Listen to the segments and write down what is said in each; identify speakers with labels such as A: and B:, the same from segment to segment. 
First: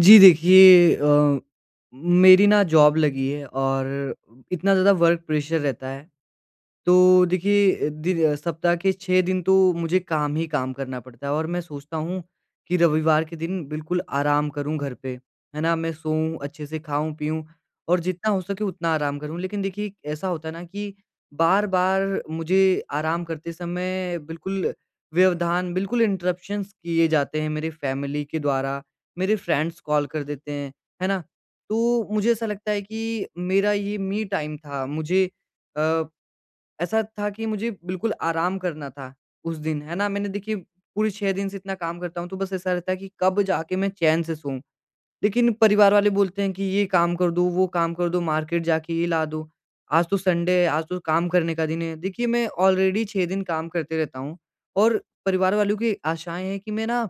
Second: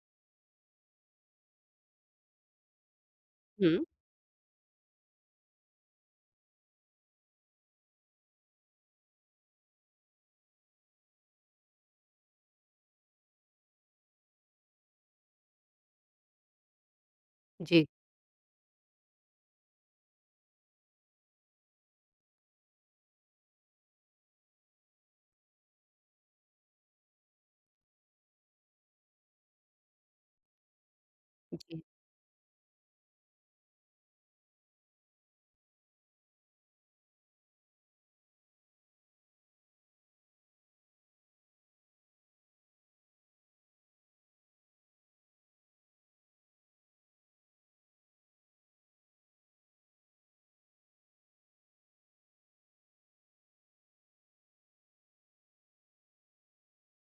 A: जी देखिए मेरी ना जॉब लगी है
B: हुँ।
A: और इतना ज़्यादा वर्क प्रेशर रहता है, तो देखिए दिन सप्ताह के 6 दिन तो मुझे काम ही काम करना पड़ता है और मैं सोचता हूँ कि रविवार के दिन बिल्कुल आराम करूँ घर पे, है ना? मैं सोऊँ, अच्छे से खाऊँ-पीऊँ
B: जी,
A: और जितना हो सके उतना आराम करूँ। लेकिन देखिए ऐसा होता है ना कि बार-बार मुझे आराम करते समय बिल्कुल व्यवधान, बिल्कुल इंटरप्शंस किए जाते हैं मेरे फैमिली के द्वारा, मेरे फ्रेंड्स कॉल कर देते हैं, है ना?
B: जी।
A: तो मुझे ऐसा लगता है कि मेरा ये मी टाइम था, मुझे अ, ऐसा था कि मुझे बिल्कुल आराम करना था उस दिन, है ना? मैंने देखिए पूरे 6 दिन से इतना काम करता हूँ, तो बस ऐसा रहता है कि कब जाके मैं चैन से सोऊँ। लेकिन परिवार वाले बोलते हैं कि ये काम कर दो, वो काम कर दो, मार्केट जाके ये ला दो, आज तो संडे है, आज तो काम करने का दिन है। देखिए मैं ऑलरेडी 6 दिन काम करते रहता हूँ और परिवार वालों की आशाएँ हैं कि मैं ना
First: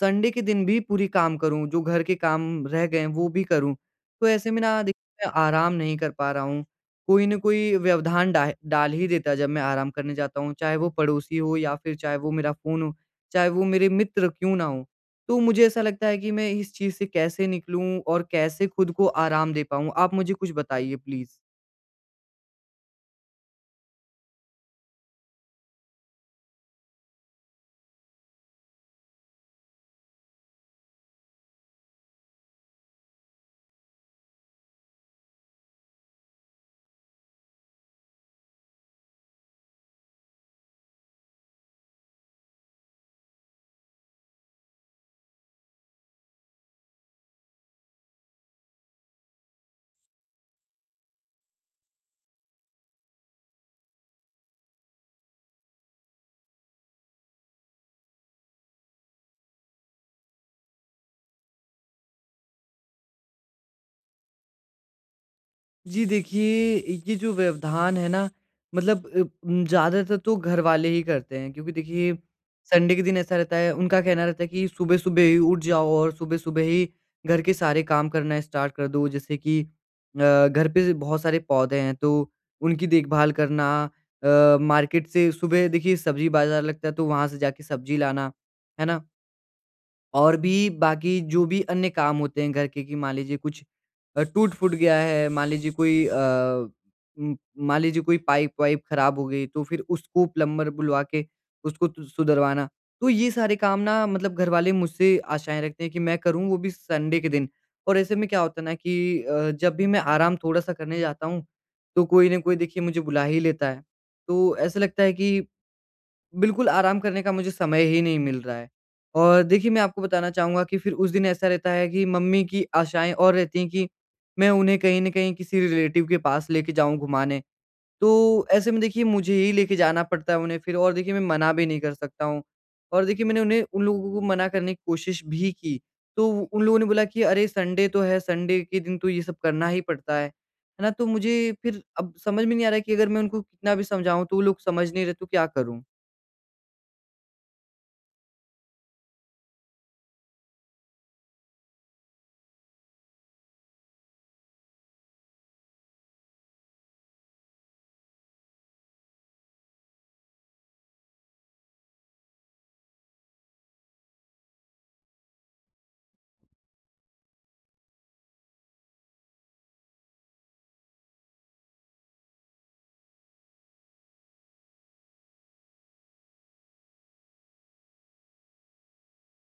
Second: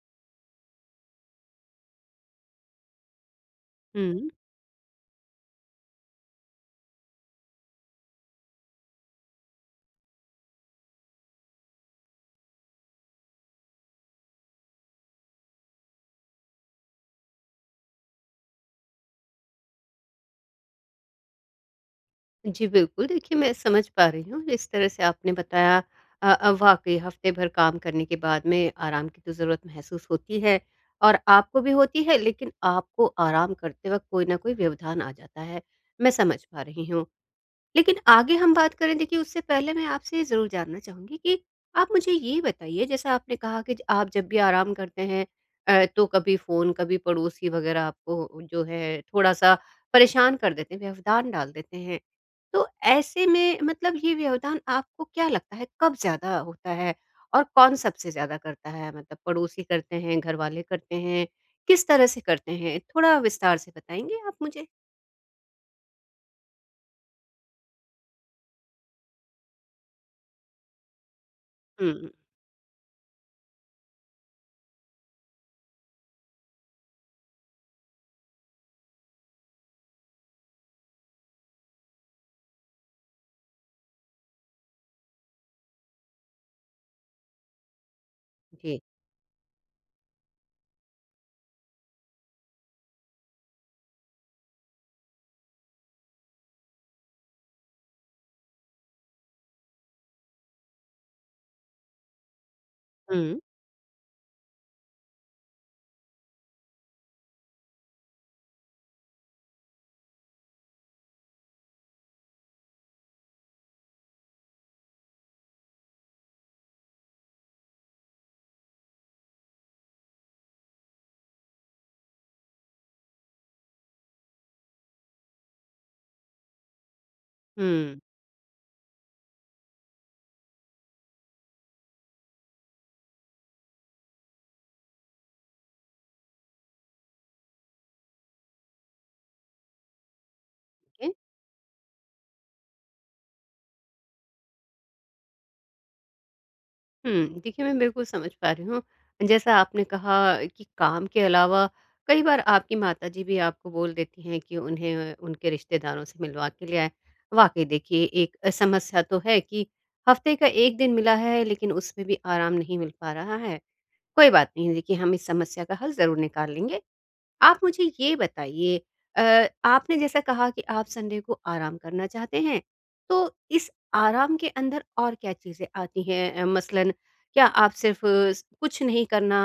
A: संडे के दिन भी पूरी काम करूँ, जो घर के काम रह गए हैं वो भी करूँ। तो
B: हुँ।
A: ऐसे में ना देखिए मैं आराम नहीं कर पा रहा हूँ, कोई न कोई व्यवधान डाह डाल ही देता है जब मैं आराम करने जाता हूँ, चाहे वो पड़ोसी हो या फिर चाहे वो मेरा फ़ोन हो, चाहे वो मेरे मित्र क्यों ना हों। तो मुझे ऐसा लगता है कि मैं इस चीज़ से कैसे निकलूँ और कैसे खुद को आराम दे पाऊँ? आप मुझे कुछ बताइए प्लीज़।
B: जी, बिल्कुल देखिए मैं समझ पा रही हूँ जिस तरह से आपने बताया, वाक़ई हफ़्ते भर काम करने के बाद में आराम की तो ज़रूरत महसूस होती है और आपको भी होती है, लेकिन आपको आराम करते वक़्त कोई न कोई व्यवधान आ जाता है। मैं समझ पा रही हूँ। लेकिन आगे हम बात करें, देखिए उससे पहले मैं आपसे ये ज़रूर जानना चाहूँगी कि आप मुझे ये बताइए, जैसा आपने कहा कि ज आप जब भी आराम करते हैं, तो कभी फ़ोन, कभी पड़ोसी वग़ैरह आपको जो है थोड़ा-सा परेशान कर देते हैं, व्यवधान डाल देते हैं। तो ऐसे में मतलब ये व्यवधान आपको क्या लगता है कब ज़्यादा होता है और कौन सबसे ज़्यादा करता है? मतलब पड़ोसी करते हैं, घरवाले करते हैं, किस तरह से करते हैं? थोड़ा विस्तार से बताएँगे आप मुझे?
A: जी देखिए, ये जो व्यवधान है ना, मतलब ज़्यादातर तो घर वाले ही करते हैं, क्योंकि
B: हुँ, हुँ।
A: देखिए संडे के दिन ऐसा रहता है, उनका कहना रहता है कि सुबह-सुबह ही उठ जाओ और सुबह-सुबह ही घर के सारे काम करना स्टार्ट कर दो। जैसे कि घर पे बहुत सारे पौधे हैं, तो उनकी देखभाल करना, मार्केट से सुबह देखिए सब्ज़ी बाज़ार लगता है, तो वहाँ से जाके सब्ज़ी लाना,
B: जी।
A: है ना? और भी बाकी जो भी अन्य काम होते हैं घर के, कि मान लीजिए कुछ टूट-फूट गया है, मान लीजिए कोई उम, मान लीजिए कोई पाइप-वाइप खराब हो गई, तो फिर उसको प्लम्बर बुलवा के उसको तु सुधरवाना। तो ये
B: हुँ,
A: सारे काम ना, मतलब घरवाले मुझसे आशाएँ रखते हैं कि मैं करूँ, वो भी संडे के दिन। और ऐसे में क्या होता है ना कि जब भी मैं आराम थोड़ा-सा करने जाता हूँ, तो कोई ना कोई देखिए मुझे बुला ही लेता है। तो ऐसा लगता है कि बिल्कुल, आराम करने का मुझे समय ही नहीं मिल रहा है। और देखिए, मैं आपको बताना चाहूँगा कि फिर उस दिन ऐसा रहता है कि मम्मी की आशाएँ और रहती हैं कि मैं उन्हें कहीं न कहीं किसी रिलेटिव के पास लेके जाऊँ घुमाने।
B: हुँ।
A: तो ऐसे में देखिए मुझे ही लेके जाना पड़ता है उन्हें फिर, और देखिए मैं मना भी नहीं कर सकता हूँ। और देखिए मैंने उन्हें उन लोगों को मना करने की कोशिश भी की, तो उन लोगों ने बोला कि अरे! संडे तो है, संडे के दिन तो ये सब करना ही पड़ता है। है ना? तो मुझे फिर अब समझ में नहीं आ रहा है कि अगर मैं उनको कितना भी समझाऊँ तो वो लोग समझ नहीं रहे, तो क्या करूँ?
B: हुँ, देखिए मैं बिल्कुल समझ पा रही हूँ। जैसा आपने कहा कि काम के अलावा कई बार आपकी माताजी भी आपको बोल देती हैं कि उन्हें उनके रिश्तेदारों से मिलवा के ले आएँ। वाक़ई देखिए एक समस्या तो है कि हफ़्ते का 1 दिन मिला है, लेकिन उसमें भी आराम नहीं मिल पा रहा है। कोई बात नहीं, देखिए हम इस समस्या का हल ज़रूर निकाल लेंगे। आप मुझे ये बताइए, आपने जैसा कहा कि आप संडे को आराम करना चाहते हैं, तो इस आराम के अंदर और क्या चीज़ें आती हैं? मसलन क्या आप सिर्फ़ स कुछ नहीं करना,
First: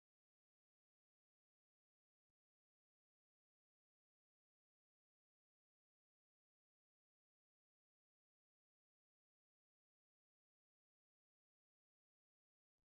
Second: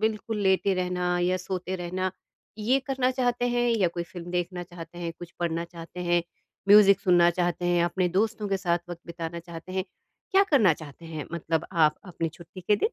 B: बिल्कुल लेटे रहना या सोते रहना, ये करना चाहते हैं, या कोई फ़िल्म देखना चाहते हैं, कुछ पढ़ना चाहते हैं, म्यूज़िक सुनना चाहते हैं, अपने दोस्तों के साथ वक़्त बिताना चाहते हैं? क्या करना चाहते हैं मतलब आप अपनी छुट्टी के दिन?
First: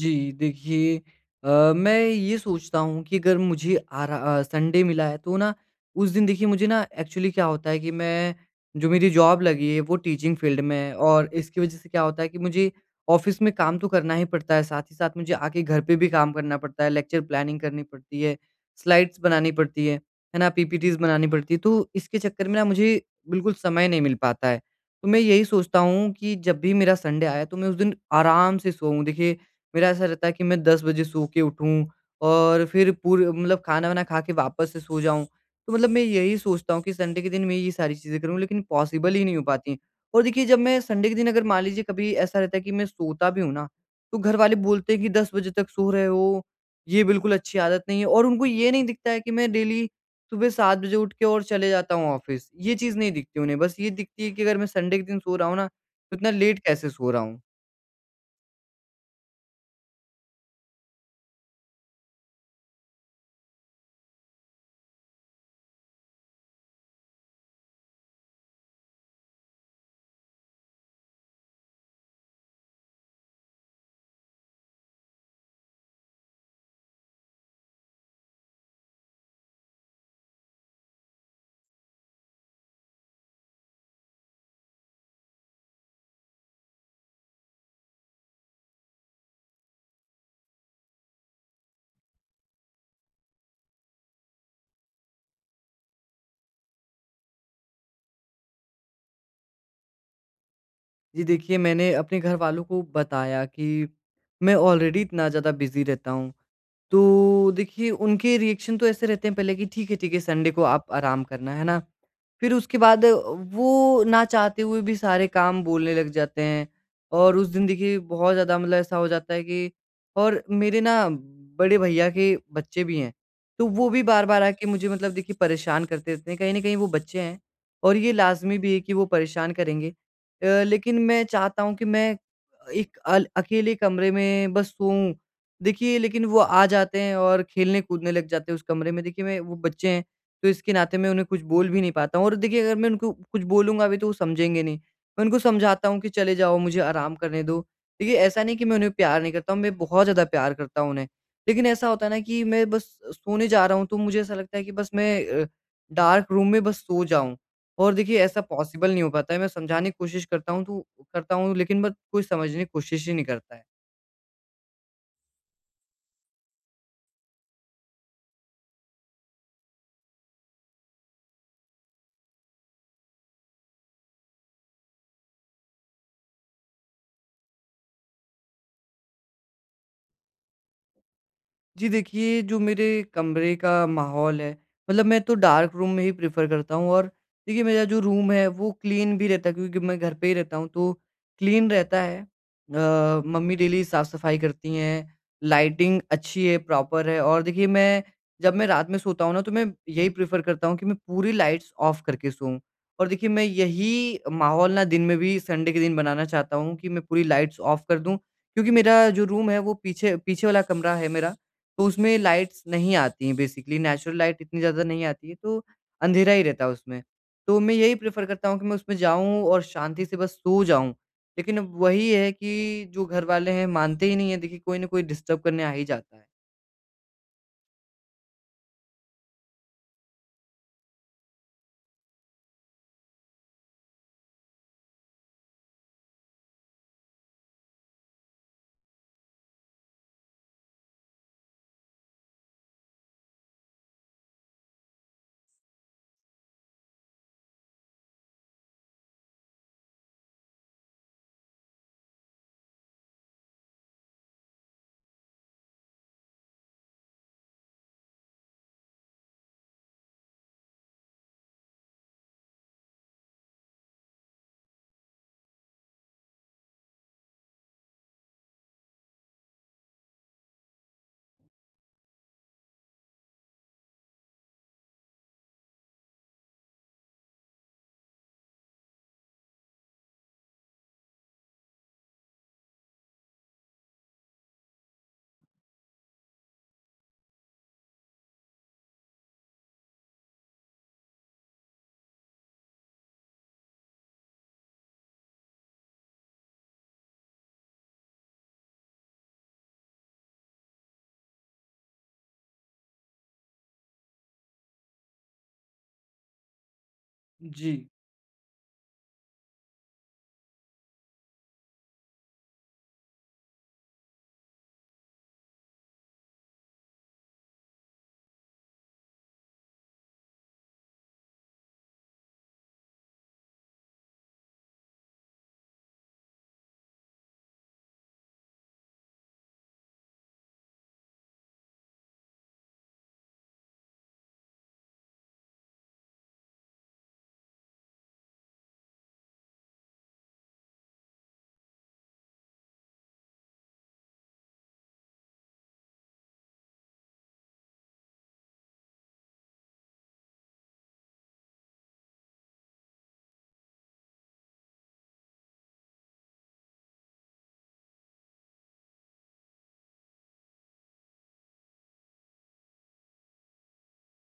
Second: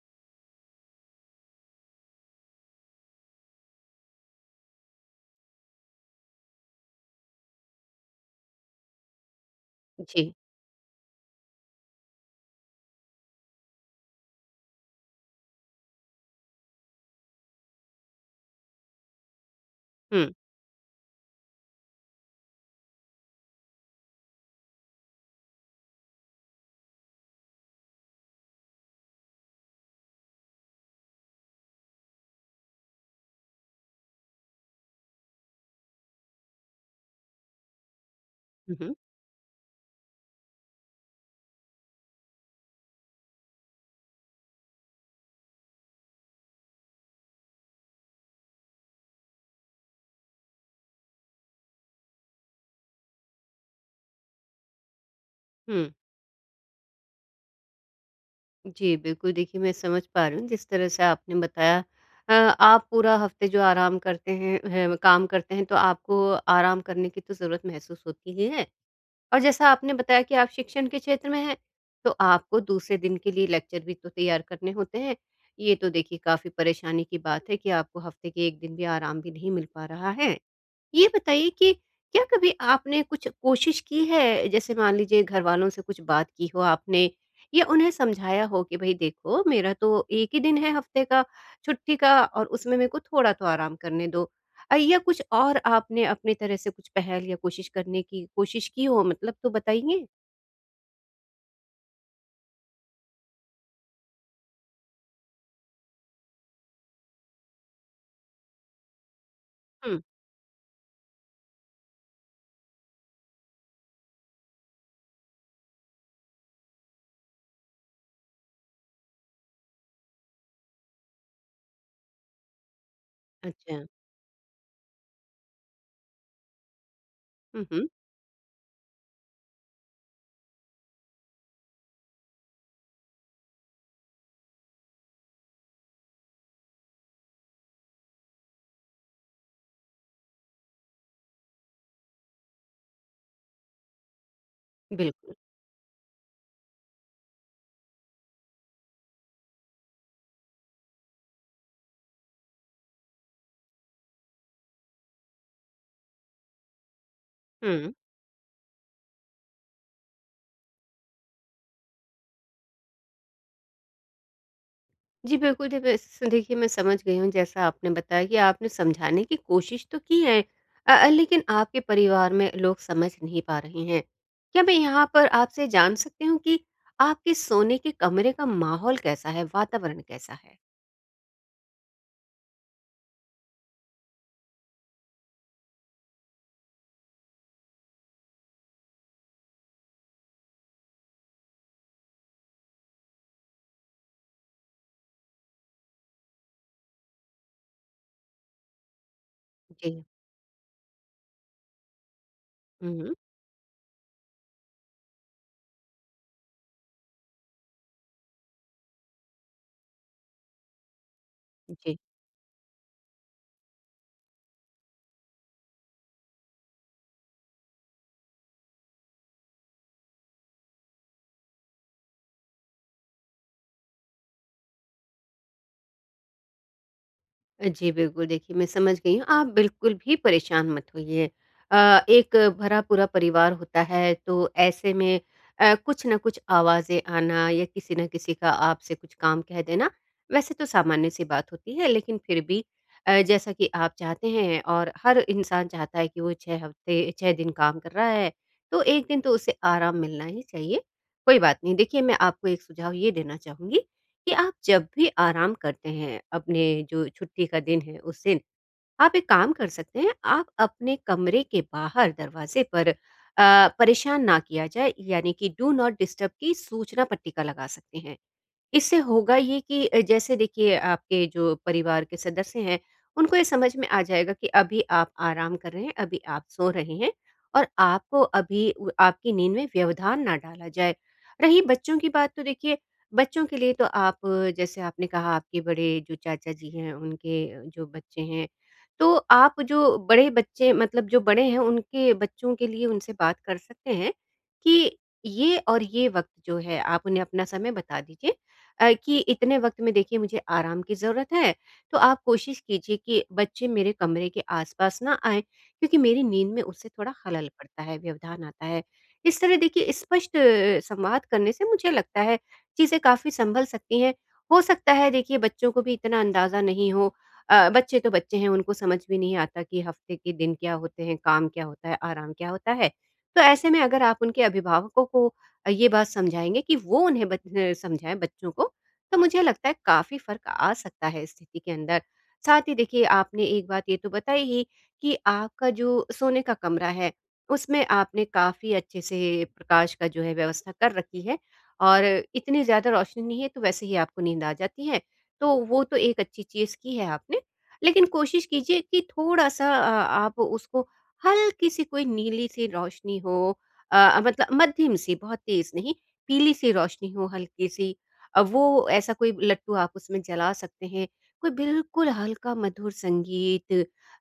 A: जी, देखिए मैं ये सोचता हूँ कि अगर मुझे संडे मिला है, तो ना उस दिन देखिए मुझे ना एक्चुअली क्या होता है कि मैं, जो मेरी जॉब लगी है वो
B: जी।
A: टीचिंग फील्ड में है, और इसकी वज़ह से क्या होता है कि मुझे ऑफ़िस में काम तो करना ही पड़ता है, साथ ही साथ मुझे आके घर पे भी काम करना पड़ता है, लेक्चर प्लानिंग करनी पड़ती है, स्लाइड्स बनानी पड़ती
B: हुँ।
A: है ना? पीपीटीज़ बनानी पड़ती है, तो इसके चक्कर में ना मुझे बिल्कुल समय नहीं मिल पाता है। तो मैं यही सोचता हूँ कि जब भी मेरा संडे आया तो मैं उस दिन आराम से सोऊँ। देखिए मेरा ऐसा रहता है कि मैं 10 बजे सो के उठूँ और फिर पूरे मतलब खाना-वाना खा के वापस से सो जाऊँ। तो मतलब मैं यही सोचता हूँ कि संडे के दिन मैं ये सारी चीज़ें करूँ, लेकिन
B: हुँ, हुँ।
A: पॉसिबल ही नहीं हो पाती। और देखिए जब मैं संडे के दिन, अगर मान लीजिए कभी ऐसा रहता है कि मैं सोता भी हूँ ना, तो घर वाले बोलते हैं कि 10 बजे तक सो रहे हो, ये बिल्कुल अच्छी आदत नहीं है, और उनको ये नहीं दिखता है कि मैं डेली सुबह 7 बजे उठ के और चले जाता हूँ ऑफ़िस। ये चीज़ नहीं दिखती उन्हें, बस ये दिखती है कि अगर मैं संडे के दिन सो रहा हूँ ना,
B: हुँ।
A: तो इतना लेट कैसे सो रहा हूँ।
B: जी, बिल्कुल देखिए मैं समझ पा रही हूँ जिस तरह से आपने बताया, आप पूरा हफ्ते जो आराम करते हैं, काम करते हैं तो आपको आराम करने की तो ज़रूरत महसूस होती ही है। और जैसा आपने बताया कि आप शिक्षण के क्षेत्र में हैं, तो आपको दूसरे दिन के लिए लेक्चर भी तो तैयार करने होते हैं। ये तो देखिए काफ़ी परेशानी की बात है कि आपको हफ्ते के 1 दिन भी आराम भी नहीं मिल पा रहा है। ये बताइए कि क्या कभी आपने कुछ कोशिश की है, जैसे मान लीजिए घरवालों से कुछ बात की हो आपने, या उन्हें समझाया हो कि भई देखो मेरा तो 1 ही दिन है हफ्ते का, छुट्टी का और उसमें मेरे को थोड़ा तो आराम करने दो। या कुछ और आपने अपनी तरह से कुछ पहल या कोशिश करने की कोशिश की हो, मतलब तो बताइए?
A: जी देखिए, मैंने अपने घरवालों को बताया कि मैं ऑलरेडी इतना ज़्यादा बिज़ी रहता हूँ। तो देखिए उनके रिएक्शन तो ऐसे रहते हैं पहले कि
B: हुँ,
A: ठीक है संडे को आप आराम करना, है ना? फिर उसके बाद वो, ना चाहते हुए भी, सारे काम बोलने लग जाते हैं, और उस दिन देखिए बहुत ज़्यादा, मतलब ऐसा हो जाता है कि, और मेरे ना बड़े भैया के बच्चे भी हैं, तो
B: अच्छा।
A: वो भी बार-बार आके मुझे, मतलब देखिए, परेशान करते रहते हैं। कहीं न कहीं वो बच्चे हैं,
B: हुँ, हुँ,
A: और ये लाज़मी भी है कि वो परेशान करेंगे। लेकिन मैं चाहता हूँ कि मैं एक अल अकेले कमरे में बस सोऊँ। देखिए लेकिन वो आ जाते हैं और खेलने-कूदने लग जाते हैं उस कमरे में। देखिए मैं, वो बच्चे हैं, तो इसके नाते मैं उन्हें कुछ बोल भी नहीं पाता हूँ, और देखिए अगर मैं उनको कुछ बोलूँगा भी तो वो समझेंगे नहीं। मैं
B: बिल्कुल।
A: उनको समझाता हूँ कि चले जाओ, मुझे आराम करने दो। देखिए ऐसा नहीं कि मैं उन्हें प्यार नहीं करता हूँ, मैं बहुत ज़्यादा प्यार करता हूँ उन्हें। लेकिन ऐसा होता है ना कि मैं बस सोने जा रहा हूँ, तो मुझे ऐसा लगता है कि बस मैं डार्क रूम में बस सो जाऊँ।
B: हुँ।
A: और देखिए ऐसा पॉसिबल नहीं हो पाता है, मैं समझाने की कोशिश करता हूँ तो करता हूँ, लेकिन बट कोई समझने की कोशिश ही नहीं करता है।
B: जी, बिल्कुल, दे बेस देखिए मैं समझ गई हूँ जैसा आपने बताया कि आपने समझाने की कोशिश तो की है, लेकिन आपके परिवार में लोग समझ नहीं पा रहे हैं। क्या मैं यहाँ पर आपसे जान सकती हूँ कि आपके सोने के कमरे का माहौल कैसा है, वातावरण कैसा है?
A: जी देखिए, जो मेरे कमरे का माहौल है, मतलब मैं तो डार्क रूम में ही प्रेफ़र करता हूँ, और देखिए मेरा जो रूम है वो क्लीन भी रहता है, क्योंकि मैं घर पे ही रहता हूँ, तो क्लीन रहता है। मम्मी डेली साफ़-सफ़ाई करती हैं, लाइटिंग अच्छी है, प्रॉपर है, और देखिए मैं जब मैं रात में सोता हूँ ना, तो मैं
B: जी।
A: यही प्रेफ़र करता हूँ कि मैं पूरी लाइट्स ऑफ़ करके सोऊँ।
B: हुँ,
A: और
B: हुँ।
A: देखिए मैं यही माहौल ना दिन में भी, संडे के दिन, बनाना चाहता हूँ कि मैं पूरी लाइट्स ऑफ़ कर दूँ, क्योंकि मेरा जो रूम है वो पीछे पीछे वाला कमरा है मेरा, तो
B: जी।
A: उसमें लाइट्स नहीं आती हैं, बेसिकली नेचुरल लाइट इतनी ज़्यादा नहीं आती है, तो अंधेरा ही रहता है उसमें। तो मैं यही प्रेफ़र करता हूँ कि मैं उसमें जाऊँ और शांति से बस सो जाऊँ। लेकिन अब वही है कि जो घर वाले हैं मानते ही नहीं हैं, देखिए कोई न कोई डिस्टर्ब करने आ ही जाता है।
B: जी, बिल्कुल, देखिए मैं समझ गई हूँ, आप बिल्कुल भी परेशान मत होइए। एक भरा-पूरा परिवार होता है, तो ऐसे में कुछ ना कुछ आवाज़ें आना या किसी न किसी का आपसे कुछ काम कह देना, वैसे तो सामान्य सी बात होती है, लेकिन फिर भी जैसा कि आप चाहते हैं और हर इंसान चाहता है कि वो 6 हफ़्ते 6 दिन काम कर रहा है, तो 1 दिन तो उसे आराम मिलना ही चाहिए। कोई बात नहीं, देखिए मैं आपको एक सुझाव ये देना चाहूँगी कि आप जब भी आराम करते हैं, अपने जो छुट्टी का दिन है उस दिन, आप एक काम कर सकते हैं, आप अपने कमरे के बाहर दरवाज़े पर परेशान ना किया जाए, यानी कि डू नॉट डिस्टर्ब की सूचना पट्टिका लगा सकते हैं। इससे होगा ये कि जैसे देखिए आपके जो परिवार के सदस्य हैं, उनको ये समझ में आ जाएगा कि अभी आप आराम कर रहे हैं, अभी आप सो रहे हैं और आपको अभी उ आपकी नींद में व्यवधान ना डाला जाए। रही बच्चों की बात, तो देखिए बच्चों के लिए तो आप, जैसे आपने कहा आपके बड़े जो चाचा जी हैं, उनके जो बच्चे हैं, तो आप जो बड़े बच्चे मतलब जो बड़े हैं, उनके बच्चों के लिए उनसे बात कर सकते हैं कि ये और ये वक़्त जो है, आप उन्हें अपना समय बता दीजिए, कि इतने वक्त में देखिए मुझे आराम की ज़रूरत है, तो आप कोशिश कीजिए कि बच्चे मेरे कमरे के आसपास ना आएँ, क्योंकि मेरी नींद में उससे थोड़ा खलल पड़ता
A: जी,
B: है, व्यवधान आता है। इस तरह देखिए स्पष्ट संवाद करने से मुझे लगता है चीज़ें काफ़ी संभल सकती हैं। हो सकता है देखिए बच्चों को भी इतना अंदाज़ा नहीं हो, बच्चे तो बच्चे हैं, उनको समझ भी नहीं आता कि हफ़्ते के दिन क्या होते हैं, काम क्या होता है, आराम क्या होता है। तो ऐसे में अगर आप उनके अभिभावकों को ये बात समझाएँगे कि वो उन्हें समझाएँ बच्चों को, तो मुझे लगता है काफ़ी फ़र्क आ सकता है स्थिति के अंदर। साथ ही देखिए आपने एक बात ये तो बताई ही, कि आपका जो सोने का कमरा है, उसमें आपने काफ़ी अच्छे से प्रकाश का जो है व्यवस्था कर रखी है और इतनी ज़्यादा रोशनी नहीं है तो वैसे ही आपको नींद आ जाती है। तो वो तो एक अच्छी चीज़ की है आपने। लेकिन कोशिश कीजिए कि थोड़ा-सा, आप उसको हल्की-सी कोई नीली-सी रोशनी हो, मतलब मध्यम-सी बहुत तेज़ नहीं, पीली-सी रोशनी हो हल्की-सी, अब वो ऐसा कोई लट्टू आप उसमें जला सकते हैं, कोई बिल्कुल हल्का मधुर संगीत,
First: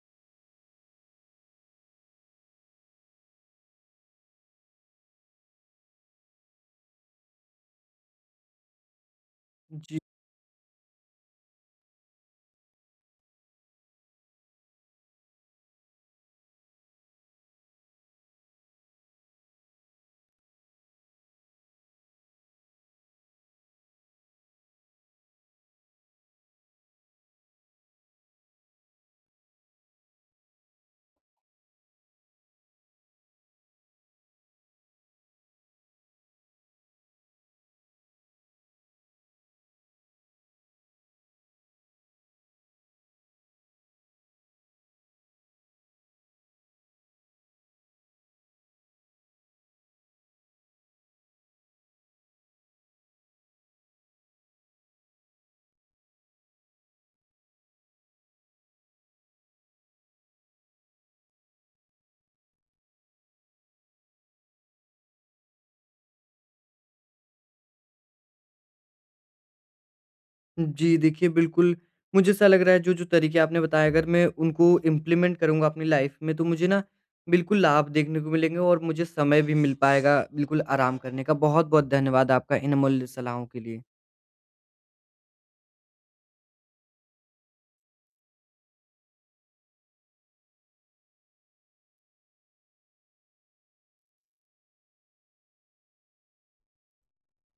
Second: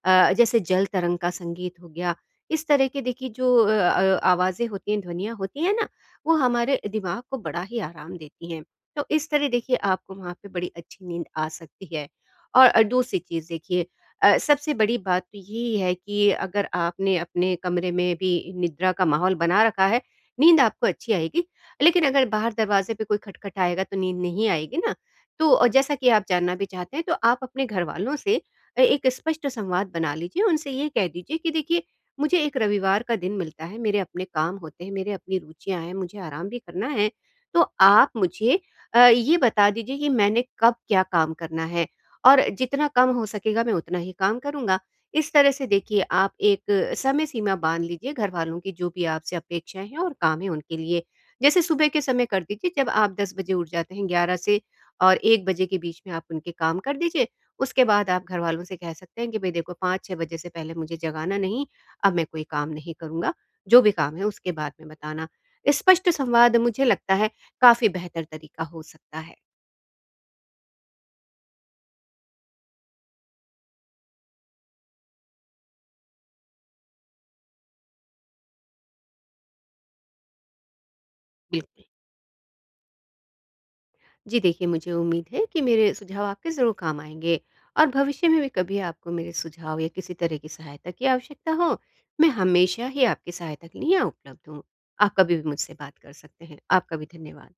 B: जैसे जल तरंग का संगीत हो गया, इस तरह के देखिए जो आवाज़ें होती हैं, ध्वनियाँ होती हैं ना, वो हमारे दिमाग को बड़ा ही आराम देती हैं। तो इस तरह देखिए
A: जी।
B: आपको वहाँ पे बड़ी अच्छी नींद आ सकती है। और दूसरी चीज़ देखिए, सबसे बड़ी बात तो यही है कि अगर आपने अपने कमरे में भी निद्रा का माहौल बना रखा है, नींद आपको अच्छी आएगी, लेकिन अगर बाहर दरवाज़े पे कोई खटखटाएगा तो नींद नहीं आएगी ना। तो जैसा कि आप जानना भी चाहते हैं, तो आप अपने घरवालों से एक स्पष्ट संवाद बना लीजिए। उनसे ये कह दीजिए कि देखिए मुझे एक रविवार का दिन मिलता है, मेरे अपने काम होते हैं, मेरे अपनी रुचियाँ हैं, मुझे आराम भी करना है। तो आप मुझे, ये बता दीजिए कि मैंने कब क्या काम करना है और जितना कम हो सकेगा मैं उतना ही काम करूँगा। इस तरह से देखिए आप एक समय सीमा बाँध लीजिए घरवालों की जो भी आपसे अपेक्षाएँ हैं और काम है उनके लिए। जैसे सुबह के समय कर दीजिए, जब आप 10 बजे उठ जाते हैं, 11 से और 1 बजे के बीच में आप उनके काम कर दीजिए। उसके बाद आप घरवालों से कह सकते हैं कि भई देखो 5-6 बजे से पहले मुझे जगाना नहीं, अब मैं कोई काम नहीं करूँगा, जो भी काम है उसके बाद में बताना। स्पष्ट संवाद मुझे लगता है काफ़ी बेहतर तरीका हो सकता है।
A: जी, देखिए बिल्कुल, मुझे ऐसा लग रहा है जो-जो तरीके आपने बताए, अगर मैं उनको इम्प्लीमेंट करूँगा अपनी लाइफ़ में, तो मुझे ना बिल्कुल लाभ देखने को मिलेंगे, और मुझे समय भी मिल पाएगा बिल्कुल आराम करने का।
B: बिल्कुल।
A: बहुत-बहुत धन्यवाद आपका इन अमूल्य सलाहों के लिए।
B: जी देखिए मुझे उम्मीद है कि मेरे सुझाव आपके ज़रूर काम आएँगे, और भविष्य में भी कभी आपको मेरे सुझाव या किसी तरह की सहायता की आवश्यकता हो, मैं हमेशा ही आपकी सहायता के लिए यहाँ उपलब्ध हूँ। आप कभी भी मुझसे बात कर सकते हैं। आपका भी धन्यवाद।